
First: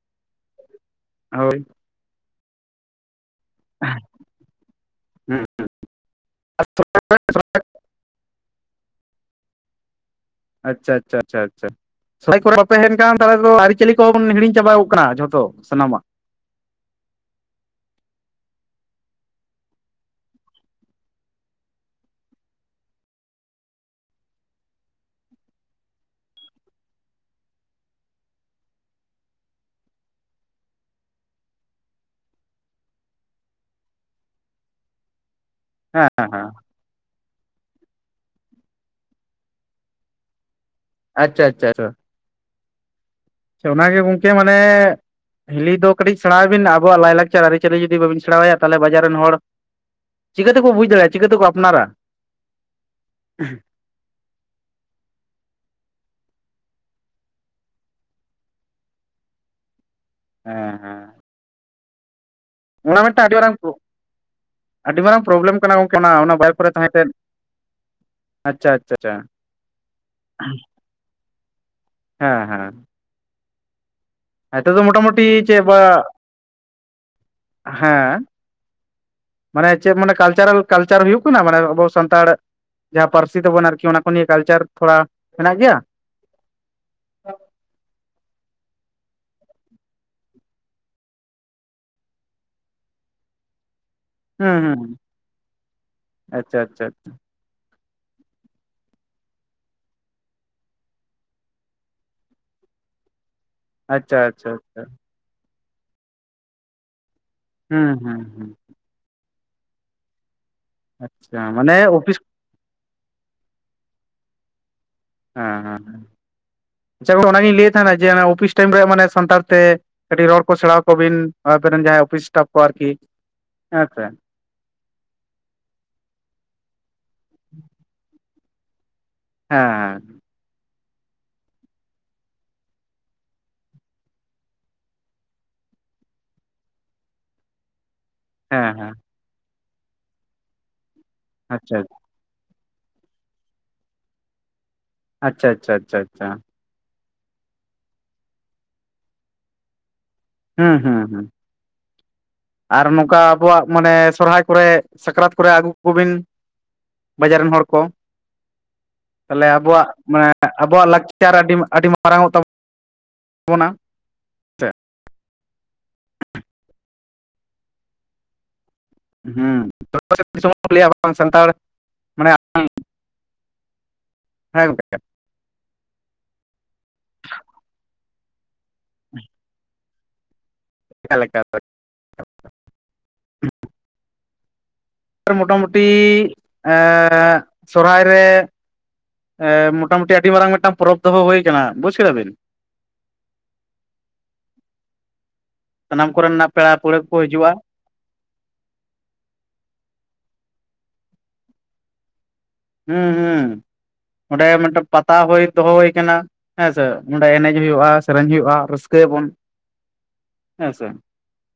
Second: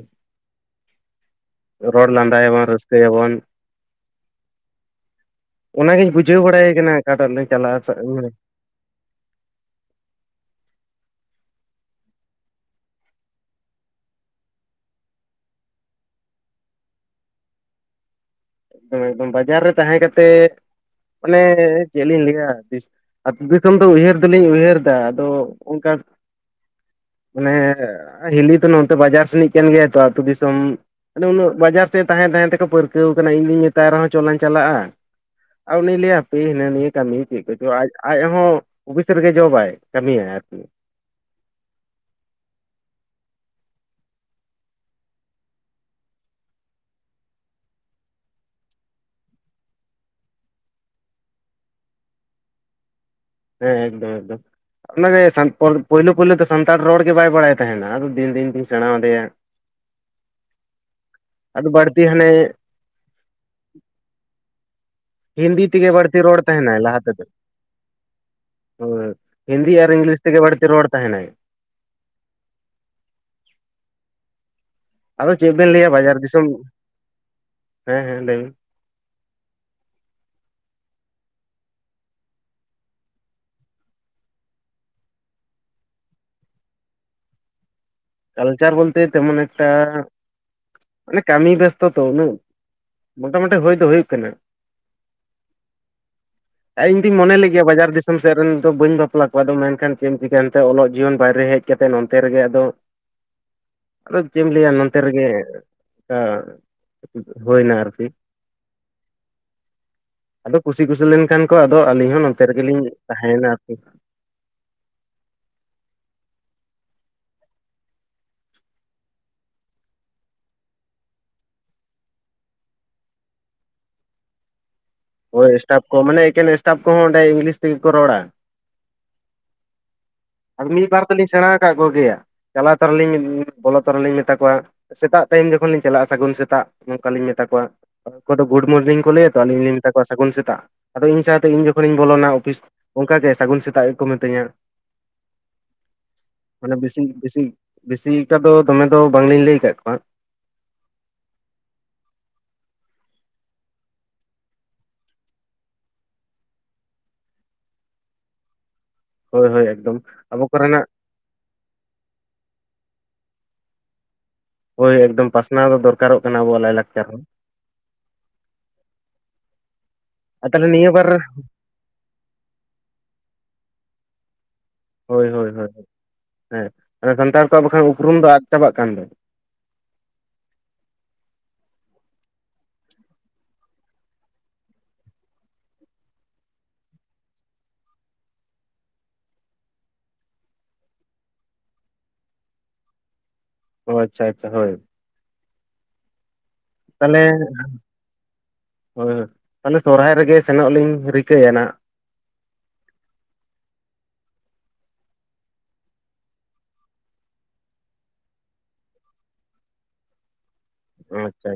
ᱦᱳᱭ ᱨᱚᱲ ᱞᱟᱸᱫᱟᱭᱟᱵᱚᱱ ᱨᱟᱹᱥᱠᱟᱹᱭᱟᱵᱚᱱ᱾ [unintelligible] ᱦᱩᱸ ᱚᱱᱟᱜᱤᱧ ᱵᱩᱡᱷᱟᱹᱣ ᱵᱟᱲᱟᱭᱮ ᱠᱟᱱᱟ ᱚᱠᱟᱴᱟᱜ [unintelligible] ᱪᱟᱞᱟᱜᱼᱟ ᱟᱪᱪᱷᱟ ᱟᱪᱷᱟ ᱟᱪᱪᱷᱟ ᱟᱪᱪᱷᱟ᱾ [unintelligible] ᱟᱨᱤᱪᱷᱟᱞᱤ ᱦᱤᱲᱤᱧ ᱪᱟᱵᱟᱣ ᱠᱟᱜ-ᱟ ᱡᱷᱚᱛᱚ ᱥᱟᱱᱟᱢᱟᱜ᱾ [unintelligible] ᱵᱟᱡᱟᱨ ᱨᱮ ᱛᱟᱦᱮᱸ ᱠᱟᱛᱮ ᱢᱟᱱᱮ ᱪᱮᱫ ᱞᱤᱧ ᱞᱟᱹᱭᱟ ᱛᱤᱥ ᱟᱹᱛᱩ ᱫᱤᱥᱚᱢ ᱫᱚ ᱩᱭᱦᱟᱹᱨ ᱫᱚᱞᱤᱧ ᱩᱭᱦᱟᱹᱨ ᱫᱟ ᱟᱫᱚ ᱚᱱᱠᱟ ᱢᱟᱱᱮ ᱦᱤᱞᱤ ᱛᱚ ᱱᱚᱛᱮ ᱵᱟᱡᱟᱨ ᱥᱮᱱᱤᱡ ᱠᱟᱱ ᱜᱮᱭᱟᱭ ᱛᱚ ᱟᱹᱛᱩ ᱫᱤᱥᱚᱢ ᱟᱫᱚ ᱩᱱᱟᱹᱜ ᱵᱟᱡᱟᱨ ᱥᱮᱡ ᱛᱟᱦᱮᱸ ᱛᱟᱦᱮᱸ ᱛᱮᱠᱚ ᱯᱟᱹᱨᱠᱟᱹᱣ ᱟᱠᱟᱱᱟ ᱤᱧ [unintelligible] ᱨᱮᱦᱚᱸ ᱪᱚᱞᱟᱧ ᱪᱟᱞᱟᱜᱼᱟ ᱟᱨ ᱩᱱᱤ ᱦᱮᱸ ᱞᱟᱹᱭᱟ ᱦᱟᱯᱮ ᱦᱮᱸ ᱦᱤᱱᱟᱹ ᱱᱤᱭᱟᱹ ᱠᱟᱹᱢᱤ ᱪᱮᱫ ᱠᱚᱪᱚ ᱟᱡ ᱟᱡ ᱦᱚᱸ ᱚᱯᱷᱤᱥ ᱨᱮᱜᱮ ᱡᱚᱵᱟᱭ ᱠᱟᱹᱢᱤᱭᱟᱭ ᱟᱨᱠᱤ᱾ ᱟᱪᱪᱷᱟ ᱟᱪᱪᱷᱟ ᱟᱪᱪᱷᱟ᱾ ᱟᱪᱷᱟ ᱚᱱᱟᱜᱮ ᱜᱚᱝᱠᱮ ᱢᱟᱱᱮ ᱦᱤᱞᱤ ᱫᱚ ᱠᱟᱹᱴᱤᱡ ᱥᱮᱬᱟ ᱟᱭ ᱵᱤᱱ ᱟᱵᱚᱣᱟᱜ ᱞᱟᱭ ᱞᱟᱠᱪᱟᱨ ᱟᱹᱨᱤᱪᱟᱹᱞᱤ ᱡᱩᱫᱤ ᱵᱟᱹᱵᱤᱱ ᱥᱮᱬᱟᱣᱟᱭᱟ ᱛᱟᱦᱟᱞᱮ ᱵᱟᱡᱟᱨ ᱨᱮᱱ ᱦᱚᱲ ᱪᱤᱠᱟᱹ ᱛᱮᱠᱚ ᱵᱩᱡ ᱫᱟᱲᱮᱭᱟᱜᱼᱟ ᱪᱤᱠᱟᱹ ᱛᱮᱠᱚ ᱟᱯᱱᱟᱨᱟ [unintelligible] ᱮᱠᱫᱚᱢ ᱮᱠᱫᱚᱢ᱾ ᱚᱱᱟᱜᱮ [unintelligible] ᱯᱳᱭᱞᱳ ᱯᱳᱭᱞᱳ ᱫᱚ ᱥᱟᱱᱛᱟᱲ ᱨᱚᱲ ᱜᱮ ᱵᱟᱭ ᱵᱟᱲᱟᱭ ᱛᱟᱦᱮᱱᱟ ᱟᱫᱚ ᱫᱤᱱ ᱫᱤᱱ ᱛᱮᱧ ᱥᱮᱬᱟ ᱣᱟᱫᱮᱭᱟ᱾ ᱦᱮᱸ ᱦᱮᱸ ᱟᱫᱚ ᱵᱟᱲᱛᱤ ᱦᱟᱱᱮ ᱚᱱᱟ ᱢᱤᱫᱴᱟᱝ ᱟᱹᱰᱤ ᱢᱟᱨᱟᱝ [unintelligible] ᱟᱹᱰᱤ ᱢᱟᱨᱟᱝ ᱯᱨᱚᱵᱞᱮᱢ ᱦᱤᱱᱫᱤ ᱠᱟᱱᱟ ᱛᱮᱜᱮ ᱜᱚᱢᱠᱮ ᱚᱱᱟ ᱵᱟᱹᱲᱛᱤ ᱚᱱᱟ ᱨᱚᱲ [unintelligible] ᱠᱚᱨᱮ ᱛᱟᱦᱮᱱᱟᱭ ᱞᱟᱦᱟ ᱛᱟᱦᱮᱸᱛ ᱛᱮᱫᱚ [unintelligible] ᱦᱤᱱᱫᱤ ᱟᱨ ᱤᱝᱞᱤᱥ ᱛᱮᱜᱮ ᱵᱟᱹᱲᱛᱤ ᱨᱚᱲ ᱛᱟᱦᱮᱱᱟᱭ᱾ ᱦᱮᱸ ᱦᱮᱸ᱾ [unintelligible] ᱢᱚᱴᱟ ᱢᱩᱴᱤ‌ ᱟᱫᱚ ᱪᱮᱫ ᱪᱮ ᱵᱮᱱ ᱞᱟᱹᱭᱟ ᱵᱟᱜ ᱵᱟᱡᱟᱨ ᱫᱤᱥᱚᱢ ᱦᱮᱸ᱾ ᱢᱟᱱᱮ ᱪᱮᱫ ᱢᱟᱱᱮ ᱠᱟᱞᱪᱟᱨᱟᱞ ᱠᱟᱞᱪᱟᱨ ᱦᱩᱭᱩᱜ ᱠᱟᱱᱟ ᱢᱟᱱᱮ ᱟᱵᱚ ᱥᱟᱱᱛᱟᱲ ᱡᱟᱦᱟᱸ ᱯᱟᱹᱨᱥᱤ ᱛᱟᱵᱚᱱ ᱟᱨᱠᱤ ᱚᱱᱟ ᱠᱚ ᱱᱤᱭᱟᱹ ᱠᱟᱞᱪᱟᱨ ᱛᱷᱚᱲᱟ ᱦᱮᱱᱟᱜ ᱜᱮᱭᱟ᱾ ᱠᱟᱞᱪᱟᱨ ᱵᱚᱞᱛᱮ ᱛᱮᱢᱚᱱ ᱴᱟ ᱢᱟᱱᱮ ᱠᱟᱹᱢᱤ ᱵᱮᱥᱛᱚ ᱛᱚ ᱢᱳᱚᱴᱟᱢᱩᱴᱤ ᱦᱳᱭ ᱫᱚ ᱦᱩᱭ [inaudible] ᱦᱩᱸ ᱦᱩᱸ ᱟᱪᱪᱷᱟ ᱟᱪᱪᱷᱟ ᱤᱧ ᱫᱩᱧ ᱢᱚᱱᱮ ᱞᱮᱜᱮᱭᱟ ᱵᱟᱡᱟᱨ ᱫᱤᱥ [inaudible] [unintelligible] ᱥᱮᱫ ᱨᱮᱱ ᱫᱚ ᱵᱟᱹᱧ ᱵᱟᱯᱞᱟ ᱠᱚᱣᱟ ᱟᱫᱚ ᱢᱮᱱᱠᱷᱟᱱ ᱪᱮᱫ ᱮᱢ ᱪᱤᱠᱛᱮ ᱚᱞᱚᱜ ᱡᱤᱭᱚᱱ ᱵᱟᱭᱨᱮ ᱦᱮᱡ ᱠᱟᱛᱮ ᱱᱚᱱᱛᱮ ᱨᱮᱜᱮ ᱟᱫᱚ᱾ ᱟᱪᱪᱷᱟ ᱟᱫᱚ ᱪᱮᱫ ᱮᱢ ᱟᱪᱪᱷᱟ ᱞᱟᱹᱭᱟ ᱟᱪᱪᱷᱟ ᱱᱚᱱᱛᱮ ᱨᱮᱜᱮ [unintelligible] ᱦᱩᱭᱱᱟ ᱦᱩᱸ ᱟᱨᱠᱤ᱾ ᱦᱩᱸ ᱦᱩᱸ ᱟᱫᱚ ᱠᱩᱥᱤ ᱠᱩᱥᱤ ᱟᱪᱪᱷᱟ ᱞᱮᱱᱠᱷᱟᱱ ᱠᱚ ᱢᱟᱱᱮ ᱟᱫᱚ ᱟᱹᱞᱤᱧ ᱚᱯᱷᱤᱥ ᱦᱚᱸ ᱱᱚᱛᱮ ᱨᱮᱜᱮᱞᱤᱧ ᱛᱟᱦᱮᱭᱮᱱᱟ ᱟᱨᱠᱤ᱾ ᱦᱮᱸ ᱦᱮᱸ ᱦᱮᱸ ᱪᱮ ᱜᱚᱝᱠᱮ ᱚᱱᱟᱜᱤᱧ ᱞᱟᱹᱭᱮᱫ ᱛᱟᱦᱮᱱᱟ ᱡᱮ ᱚᱯᱷᱤᱥ ᱴᱟᱭᱤᱢ ᱨᱮ ᱢᱟᱱᱮ ᱥᱟᱱᱛᱟᱲ ᱛᱮ ᱠᱟᱹᱴᱤᱡ ᱨᱚᱲ ᱠᱚ ᱥᱮᱬᱟ ᱟᱠᱚᱵᱤᱱ ᱟᱯᱮᱨᱮᱱ ᱡᱟᱦᱟᱸᱭ ᱚᱯᱷᱤᱥ ᱥᱴᱟᱯᱷ ᱠᱚ ᱟᱨᱠᱤ ᱦᱮᱸ ᱥᱮ᱾ ᱦᱳᱭ ᱮᱥᱴᱟᱯ ᱠᱚ ᱢᱟᱱᱮ ᱮᱠᱮᱱ ᱮᱥᱴᱟᱯ ᱠᱚᱦᱚᱸ ᱚᱸᱰᱮ ᱤᱝᱞᱤᱥ ᱛᱮᱜᱮ ᱠᱚ ᱨᱚᱲᱟ᱾ ᱦᱮᱸ ᱦᱮᱸ᱾ ᱟᱨ ᱢᱤᱫ ᱵᱟᱨ ᱛᱮᱞᱤᱧ ᱥᱮᱬᱟ ᱟᱠᱟᱫ ᱠᱚᱜᱮᱭᱟ ᱪᱟᱞᱟᱣ ᱛᱚᱨᱟ ᱞᱤᱧ ᱵᱚᱞᱚ ᱛᱚᱨᱟ ᱞᱤᱧ ᱢᱮᱛᱟ ᱠᱚᱣᱟ ᱥᱮᱛᱟᱜ ᱴᱟᱭᱤᱢ ᱡᱚᱠᱷᱚᱱ ᱞᱤᱧ ᱪᱟᱞᱟᱜᱼᱟ ᱥᱟᱹᱜᱩᱱ ᱥᱮᱛᱟᱜ ᱱᱚᱝᱠᱟ ᱞᱤᱧ ᱢᱮᱛᱟ ᱠᱚᱣᱟ᱾ ᱚᱠᱚᱫᱚ ᱜᱩᱰ ᱦᱮᱸ ᱦᱮᱸ ᱢᱚᱨᱱᱤᱝ ᱠᱚ ᱞᱟᱹᱭᱟ ᱛᱚ ᱟᱞᱤᱧ ᱞᱤᱧ ᱢᱮᱛᱟ ᱠᱚᱣᱟ ᱥᱟᱹᱜᱩᱱ ᱥᱮᱛᱟᱜ ᱟᱫᱚ ᱤᱧ ᱥᱟᱶᱛᱮ ᱤᱧ ᱟᱪᱪᱷᱟ ᱡᱚᱠᱷᱚᱱᱤᱧ ᱵᱚᱞᱚᱱᱟ ᱚᱯᱷᱤᱥ᱾ ᱚᱱᱠᱟ ᱜᱮ ᱥᱟᱹᱜᱩᱱ ᱥᱮᱛᱟᱜ ᱜᱮ ᱠᱚ ᱢᱤᱛᱟᱹᱧᱟ ᱟᱪᱪᱷᱟ ᱟᱪᱷᱟ ᱟᱪᱪᱷᱟ ᱟᱪᱪᱷᱟ ᱢᱟᱱᱮ ᱵᱮᱥᱤ ᱵᱮᱥᱤ ᱵᱮᱥᱤᱠᱟ ᱫᱚ ᱫᱚᱢᱮ ᱫᱚ ᱵᱟᱝᱞᱤᱧ ᱞᱟᱹᱭ ᱟᱠᱟᱫ ᱠᱚᱣᱟ ᱦᱩᱸ ᱦᱩᱸ ᱦᱩᱸ ᱟᱨ ᱱᱚᱝᱠᱟ ᱟᱵᱚᱣᱟᱜ ᱢᱟᱱᱮ ᱥᱚᱨᱦᱟᱭ ᱠᱚᱨᱮ ᱥᱟᱠᱨᱟᱛ ᱠᱚᱨᱮ ᱟᱹᱜᱩᱠᱚᱵᱤᱱ ᱵᱟᱡᱟᱨ ᱨᱮᱱ ᱦᱚᱲ ᱠᱚ ᱛᱟᱦᱚᱞᱮ ᱦᱳᱭ ᱦᱳᱭ ᱟᱵᱚᱣᱟᱜ ᱮᱠᱫᱚᱢ ᱢᱟᱱᱮ ᱟᱵᱚ ᱟᱵᱚᱣᱟᱜ ᱠᱚᱨᱮᱱᱟᱜ ᱞᱟᱠᱪᱟᱨ ᱞᱟᱠᱟᱨ ᱟᱹᱰᱤ ᱟᱹᱰᱤ ᱢᱟᱨᱟᱝᱚᱜ ᱛᱟᱵᱚ ᱛᱵᱚᱱᱟ ᱳᱭ ᱮᱠᱫᱚᱢ ᱯᱟᱥᱱᱟᱣ ᱫᱚ ᱫᱚᱨᱠᱟᱨᱚᱜ ᱠᱟᱱᱟ ᱟᱵᱚᱣᱟᱜ ᱞᱟᱭᱞᱟᱠᱪᱟᱨ ᱦᱚᱸ ᱦ ᱟᱨ ᱛᱟᱦᱚᱞᱮ ᱞᱟᱹᱭᱟ ᱱᱤᱭᱟᱹ ᱵᱟᱝ ᱵᱟᱨ ᱥᱟᱱᱛᱟᱲ ᱢᱟᱱᱮ ᱦᱮᱸᱮ ᱦᱳᱭ ᱦᱳᱭ ᱦᱭ ᱦᱮᱸ ᱥᱟᱱᱛᱟᱲ ᱠᱚᱣᱟᱜ ᱵᱟᱠᱷᱟᱱ ᱩᱯᱨᱩᱢ ᱫᱚ ᱟᱫ ᱪᱟᱵᱟᱜ ᱠᱟᱱ ᱫᱚ ᱦ ᱠᱟᱞᱮᱴ ᱢᱚᱴ ᱢᱩᱩᱴᱤ ᱥᱚᱨᱦᱟᱭ ᱨᱮ ᱢᱚᱴᱟᱢᱩᱴᱤ ᱟᱹᱰᱤ ᱢᱟᱨᱟᱝ ᱢᱤᱫᱴᱟᱝ ᱯᱚᱨᱚᱵᱽ ᱫᱚᱦᱚ ᱦᱩᱭᱩ ᱟᱠᱟᱱᱟ ᱵᱩᱡ ᱠᱮᱫᱟ ᱵᱤᱱ ᱚ ᱟᱪᱪᱷᱟ ᱟᱪᱪᱷᱟ ᱦᱭ ᱥᱟᱱᱟᱢ ᱠᱚᱨᱮᱱᱟᱜ ᱯᱮᱲᱟ ᱯᱟᱹᱲᱦᱟᱹ ᱠᱚ ᱛᱟᱦᱚᱞᱮ ᱦᱤᱡᱩᱜᱼᱟ ᱦᱳᱭ ᱦᱳᱭ ᱛᱟᱦᱚᱞᱮ ᱥᱚᱨᱦᱟᱭ ᱨᱮᱜᱮ ᱥᱮᱱᱚᱜ ᱞᱤᱧ ᱨᱤᱠᱟᱹᱭᱟ ᱱᱟᱦᱱᱟᱜ ᱚᱸᱰᱮ ᱢᱤᱫᱴᱮᱱ ᱯᱟᱛᱟ ᱦᱩᱭ ᱫᱚᱦᱚ ᱟᱠᱟᱱᱟ ᱦᱮᱸᱥᱮ ᱚᱸᱰᱮ ᱮᱱᱮᱡ ᱦᱩᱭᱩᱜᱼᱟ ᱥᱮᱨᱮᱧ ᱦᱩᱭᱩᱜᱼᱟ ᱨᱟᱹᱥᱠᱟᱹᱭᱟᱵᱚᱱ ᱦᱮᱸ ᱥᱮᱮ ᱟᱪᱪᱷᱟ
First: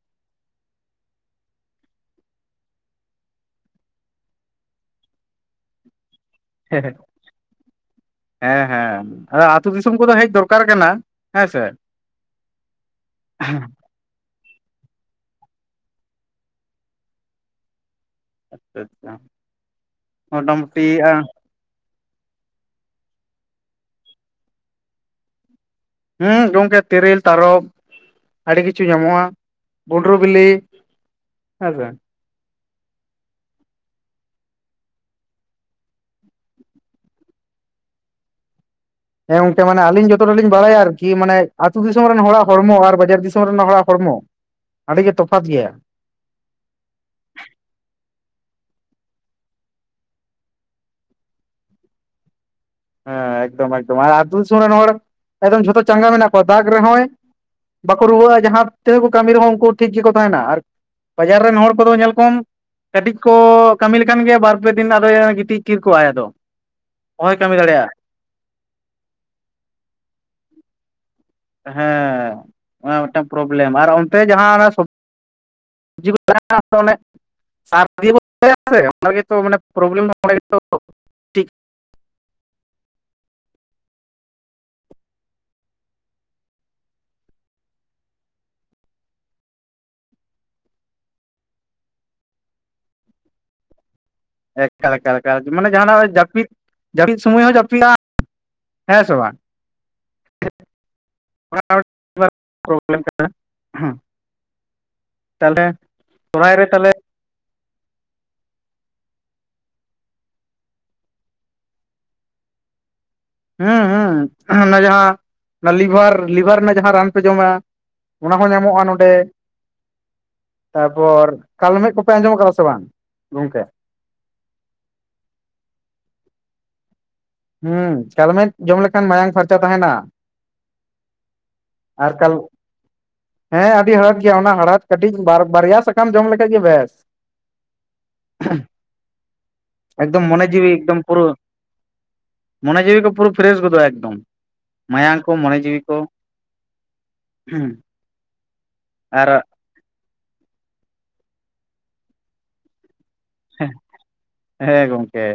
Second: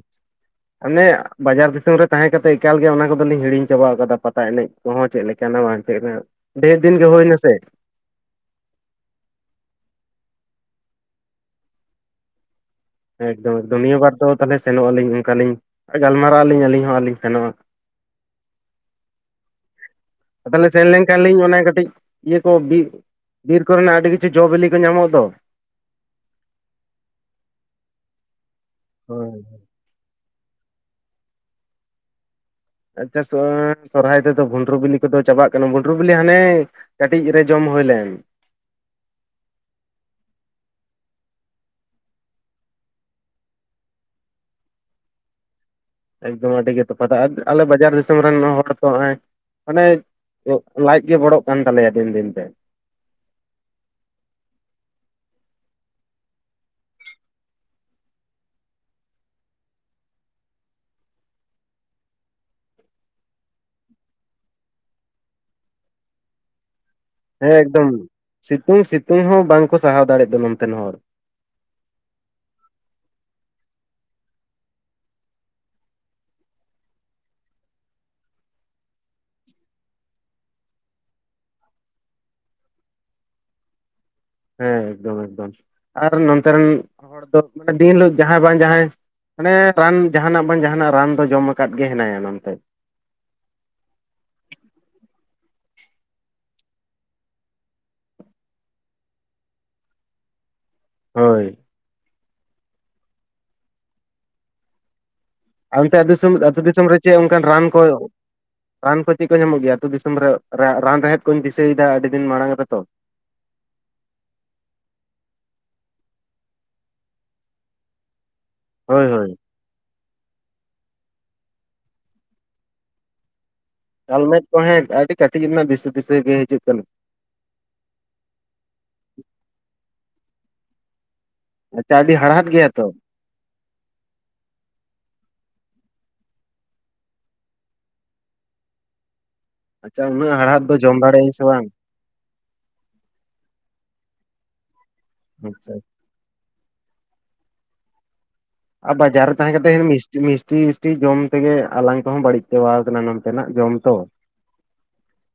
ᱚᱱᱮ ᱵᱟᱡᱟᱨ ᱫᱤᱥᱚᱢ ᱨᱮ ᱛᱟᱦᱮᱸ ᱠᱟᱛᱮ ᱮᱠᱟᱞ ᱜᱮ ᱚᱱᱟ ᱠᱚᱫᱚᱞᱤᱧ ᱦᱤᱲᱤᱧ ᱪᱟᱵ ᱟᱠᱟᱫᱟ ᱯᱟᱛᱟ ᱮᱱᱮᱡ ᱦ ᱦᱚᱸ ᱪᱮᱫ ᱞᱮᱠᱟᱟᱱᱟ ᱵᱟᱝ ᱛᱟᱦᱮᱸ ᱰᱷᱮᱨ ᱫᱤᱱ ᱜᱮ ᱦᱩᱭ ᱱᱟᱥᱮ ᱦᱮᱸ ᱦᱮᱸ ᱟᱫᱚ ᱟᱹᱛᱩᱳ ᱫᱤᱥᱚᱢ ᱠᱚᱫᱚ ᱦᱮᱡ ᱫᱚᱨᱠᱟᱨ ᱠᱟᱱᱟ ᱦᱮᱸ ᱥᱮ ᱮᱠᱫᱚᱢᱫᱩᱱᱤᱭᱟᱹ ᱵᱟᱨ ᱫᱚ ᱛᱟᱦᱚᱞᱮ ᱥᱮᱱᱚᱜ ᱟᱹᱞᱤᱧ ᱚᱱᱠᱟᱞᱤᱤᱧ ᱜᱟᱞᱢᱟᱨᱟᱜ ᱟᱹᱞᱤᱧ ᱟᱹᱞᱤᱧ ᱦᱚᱸ ᱟᱹᱞᱤᱤᱧ ᱥᱮᱱᱚᱜᱼᱟ ᱟᱪᱪᱷᱟ ᱟᱪᱪᱷᱟ ᱛᱟᱦᱚᱞᱮ ᱥᱮᱱ ᱞᱮᱱᱠᱷᱟᱱ ᱞᱤᱧ ᱚᱱᱟᱮ ᱠᱟᱹᱴᱤᱡ ᱤᱭᱟᱹ ᱠᱚ ᱵᱤᱨ ᱵᱤᱨ ᱠᱚᱨᱮᱱᱟᱜ ᱟᱹᱰᱤ ᱠᱤᱪᱷᱩ ᱡᱚ ᱵᱤᱞᱤ ᱠᱚ ᱧᱟᱢᱚᱜ ᱫᱚ ᱦᱮᱸ ᱜᱚᱢᱠᱮ ᱛᱤᱨᱞ ᱛᱟᱨᱚᱵ ᱟᱹᱰᱤ ᱠᱤᱪᱷᱩ ᱧᱟᱢᱚᱜᱼᱟ ᱦᱳᱭ ᱜᱩᱰᱨᱩ ᱵᱤᱞᱤ ᱟᱮᱸᱪᱷᱟ ᱟᱪᱪᱷᱟ ᱥᱚᱨᱦᱟᱭ ᱨᱮᱮᱫᱚ ᱵᱷᱩᱸᱰᱨᱩ ᱵᱤᱞᱤ ᱠᱚᱫᱚ ᱪᱟᱵᱟᱜ ᱠᱟᱱᱟ ᱵᱷᱩᱸᱰᱨᱩ ᱵᱤᱞᱤ ᱦᱟᱱᱮ ᱠᱟᱹᱴᱤᱡ ᱨᱮ ᱡᱚᱢ ᱦᱩᱭ ᱞᱮᱢ ᱦᱮᱸ ᱜᱚᱝᱠᱮ ᱢᱟᱱᱮ ᱟᱹᱞᱤᱧ ᱡᱚᱛᱚᱚᱴ ᱞᱤᱧ ᱵᱟᱲᱟᱭᱟ ᱟᱨᱠᱤ ᱢᱟᱱᱮ ᱟ ᱟᱹᱛᱩ ᱫᱤᱥᱚᱢ ᱨᱮᱱ ᱦᱚᱲᱟᱜ ᱦᱚᱲᱢᱚ ᱟᱨ ᱵᱟᱡᱟᱨ ᱫᱤᱥᱚᱢ ᱨᱮᱱ ᱦᱚᱲᱟᱜ ᱦᱚᱲᱢᱚ ᱟᱹᱰᱤ ᱜᱮ ᱛᱚᱯᱷᱟᱛ ᱜᱮᱭᱟ ᱮᱠᱫᱚᱢ ᱟᱹᱰᱤ ᱜᱮ ᱛᱚᱯᱷᱟᱛ ᱟᱞᱮ ᱵᱟᱡᱟᱨ ᱫᱤᱥᱚᱢ ᱨᱮᱱ ᱦᱚᱲ ᱛᱚ ᱱᱚᱜᱼᱚᱭ ᱢᱟᱱᱮ ᱞᱟᱡ ᱜᱮ ᱵᱚᱲᱚᱜ ᱠᱟᱱ ᱛᱟᱞᱮᱭᱟ ᱫᱤᱱ ᱫᱤᱱ ᱛᱮ ᱦᱮᱸ ᱮᱠᱫᱚᱢ ᱮᱠᱫᱚᱢ ᱟ ᱟᱹᱛᱩ ᱫᱤᱥᱚᱢ ᱨᱮᱱ ᱦᱚᱲ ᱮᱠᱫᱚᱢ ᱡᱷᱚᱛᱚ ᱪᱟᱸᱜᱟ ᱢᱮᱱᱟᱜ ᱠᱚᱣᱟ ᱫᱟᱜᱽ ᱨᱮᱦᱚᱸᱭ ᱵᱟᱠᱚ ᱨᱩᱣᱟᱹᱜᱼᱟ ᱡᱟᱦᱟᱸ ᱛᱮᱦᱚᱸ ᱠᱚ ᱠᱟᱹᱢᱤ ᱨᱮᱦᱚᱸ ᱩᱱᱠᱩ ᱴᱷᱤᱠ ᱜᱮᱠᱚ ᱛᱟᱦᱮᱱᱟ ᱟᱨ ᱵᱟᱡᱟᱨ ᱨᱮᱱ ᱦᱚᱲ ᱠᱚᱫᱚ ᱧᱮᱞ ᱠᱚᱢ ᱠᱟᱹᱴᱤᱡ ᱠᱚ ᱠᱟᱹᱢᱤ ᱞᱮᱠᱟᱱ ᱜᱮᱭᱟ ᱵᱟᱨ ᱯᱮ ᱫᱤᱱ ᱟᱫᱚ ᱜᱤᱛᱤᱡ ᱠᱤᱨ ᱠᱚᱣᱟᱭᱫᱚ ᱦᱮᱸ ᱮᱠᱫᱚᱢ ᱥᱤᱛᱩᱝ ᱥᱤᱛᱩᱝ ᱦᱚᱸ ᱵᱟᱝᱠᱚ ᱥᱟᱦᱟᱣ ᱫᱟᱲᱮᱭᱟᱜ ᱫᱚ ᱱᱚᱱᱛᱮᱱ ᱦᱚᱲ ᱦᱮᱸ ᱚᱱᱟ ᱢᱤᱫᱴᱟᱝ ᱯᱨᱚᱵᱞᱮᱢ ᱟᱨ ᱚᱱᱛᱮ ᱡᱟᱦᱟᱸ ᱡᱤᱵᱚᱱ ᱛᱟᱦᱮ ᱚᱱᱮ ᱵ ᱚ ᱜᱮᱚᱢ ᱦᱮᱸ ᱮᱠᱫᱚᱢ ᱮᱠᱫᱚᱢ ᱟᱨ ᱱᱛᱮ ᱨᱮᱱ ᱦᱚᱲ ᱫᱚ ᱢᱟᱱᱮ ᱫᱤᱱ ᱦᱤᱞᱳᱜ ᱡᱟᱦᱟᱸᱭ ᱵᱟᱝ ᱡᱟᱦᱟᱸᱭ ᱢᱟᱱᱮ ᱨᱟᱱ ᱡᱟᱦᱟᱱᱟᱜ ᱵᱟᱝ ᱡᱟᱦᱟᱱᱟᱜ ᱨᱟᱱ ᱫᱚ ᱡᱚᱢ ᱟᱠᱟᱫ ᱜᱮ ᱦᱮᱱᱟᱭᱟ ᱱᱛᱮ ᱮ ᱢᱟᱱᱮ ᱡᱟᱦᱱᱟᱜ ᱡᱟᱹᱯᱤᱫ ᱡᱟᱹᱯᱤᱫ ᱥᱚᱢᱚᱭ ᱦᱚᱸ ᱡᱟᱹᱯᱤᱫᱜᱼᱟ ᱦᱮᱸ ᱥᱚᱵ ᱮᱢ ᱦᱳᱭ ᱠᱟᱱᱟ ᱦᱮᱸ ᱚᱱᱛᱮ ᱫᱤᱥᱚᱢ ᱟᱹᱛᱩ ᱫᱤᱥᱚᱢ ᱨᱮ ᱪᱮᱫ ᱚᱱᱠᱟᱱ ᱨᱟᱱ ᱠᱚ ᱨᱟᱱ ᱠᱚ ᱪᱮᱫ ᱠᱚ ᱧᱟᱢᱚᱜ ᱜᱮᱭᱟ ᱟᱹᱛᱩ ᱫᱤᱥᱚᱢ ᱨᱮ ᱨᱟᱱ ᱨᱮᱦᱮᱫ ᱠᱚᱧ ᱫᱤᱥᱟᱹᱭᱮᱫᱟ ᱟᱹᱰᱤ ᱫᱤᱱ ᱢᱟᱲᱟᱝ ᱨᱮᱛᱚ ᱦᱚᱸ ᱦᱚᱸ ᱚᱱᱟ ᱡᱟᱦᱟᱸ ᱞᱤᱵᱷᱟᱨ ᱞᱤᱵᱷᱟᱨ ᱨᱮᱱᱟᱜ ᱡᱟᱦᱟᱸ ᱨᱟᱱ ᱯᱮ ᱡᱚᱢᱟ ᱚᱱᱟ ᱦᱚᱸ ᱧᱟᱢᱚᱜᱼᱟ ᱦᱳᱭ ᱱᱚᱰᱮ ᱦᱳᱭ ᱛᱟᱯᱚᱨ ᱠᱟᱞᱢᱮᱫᱽ ᱠᱚᱯᱮ ᱟᱸᱡᱚᱢ ᱟᱠᱟᱫᱟ ᱥᱮ ᱵᱟᱝ ᱜᱚᱝᱠᱮ ᱠᱟᱞᱢᱮᱫᱽ ᱠᱚ ᱦᱮᱸ ᱟᱹᱰᱤ ᱠᱟᱹᱴᱤᱡ ᱨᱮᱱᱟᱜ ᱫᱤᱥᱟᱹ ᱫᱤᱥᱟᱹ ᱜᱮ ᱦᱤᱡᱩᱜ ᱠᱟᱱᱟ ᱦᱮᱸ ᱠᱟᱞᱢᱮᱫᱽ ᱡᱚᱢ ᱞᱮᱠᱷᱟᱱ ᱢᱟᱭᱟᱝ ᱯᱷᱟᱨᱪᱟ ᱛᱟᱦᱮᱱᱟ ᱟᱪᱪᱷᱟ ᱟᱨ ᱟᱹᱰᱤ ᱠᱟᱞ ᱦᱟᱲᱦᱟᱫ ᱜᱮᱭᱟ ᱛᱚ ᱦᱮᱸ ᱟᱹᱰᱤ ᱦᱟᱲᱟᱛ ᱜᱮᱭᱟ ᱚᱱᱟ ᱦᱟᱲᱟᱛ ᱠᱟᱹᱴᱤᱡ ᱵᱟᱨᱭᱟ ᱥᱟᱠᱟᱢ ᱡᱚᱢ ᱞᱮᱠᱷᱟᱡ ᱜᱮ ᱵᱮᱥ [unintelligible] ᱟᱪᱪᱷᱟ ᱮᱠᱫᱚᱢ ᱩᱱᱟᱹᱜ ᱢᱚᱱᱮ ᱦᱟᱲᱦᱟᱫ ᱡᱤᱣᱤ ᱫᱚ ᱡᱚᱢ ᱮᱠᱫᱚᱢ ᱫᱟᱲᱮᱭᱟᱜ ᱯᱩᱨᱟᱹ ᱟᱹᱧ ᱥᱮ ᱵᱟᱝ ᱢᱚᱱᱮ ᱡᱤᱣᱤ ᱠᱚ ᱯᱩᱨᱟᱹ ᱯᱷᱨᱮᱥ ᱜᱚᱫᱚᱜᱼᱟ ᱮᱠᱫᱚᱢ ᱢᱟᱭᱟᱝ ᱠᱚ ᱢᱚᱱᱮ ᱟᱪᱪᱷᱟ ᱡᱤᱣᱤ ᱠᱚ ᱦᱩᱸ ᱟᱨ ᱵᱟᱡᱟᱨ ᱨᱮ ᱛᱟᱦᱮᱸ ᱠᱟᱛᱮ ᱢᱤᱥᱴ ᱢᱤᱥᱴᱤ ᱢᱤᱥᱴᱤ ᱡᱚᱢ ᱛᱮᱜᱮ ᱟᱞᱟᱝ ᱠᱚᱦᱚᱸ ᱵᱟᱹᱲᱤᱡ ᱪᱟᱵᱟ ᱟᱠᱟᱱᱟ ᱱᱚᱼᱼ ᱛᱮᱱᱟᱜ ᱦᱮᱸ ᱡᱚᱢ ᱛᱚ ᱦᱮᱸ ᱜᱚᱢᱠᱮ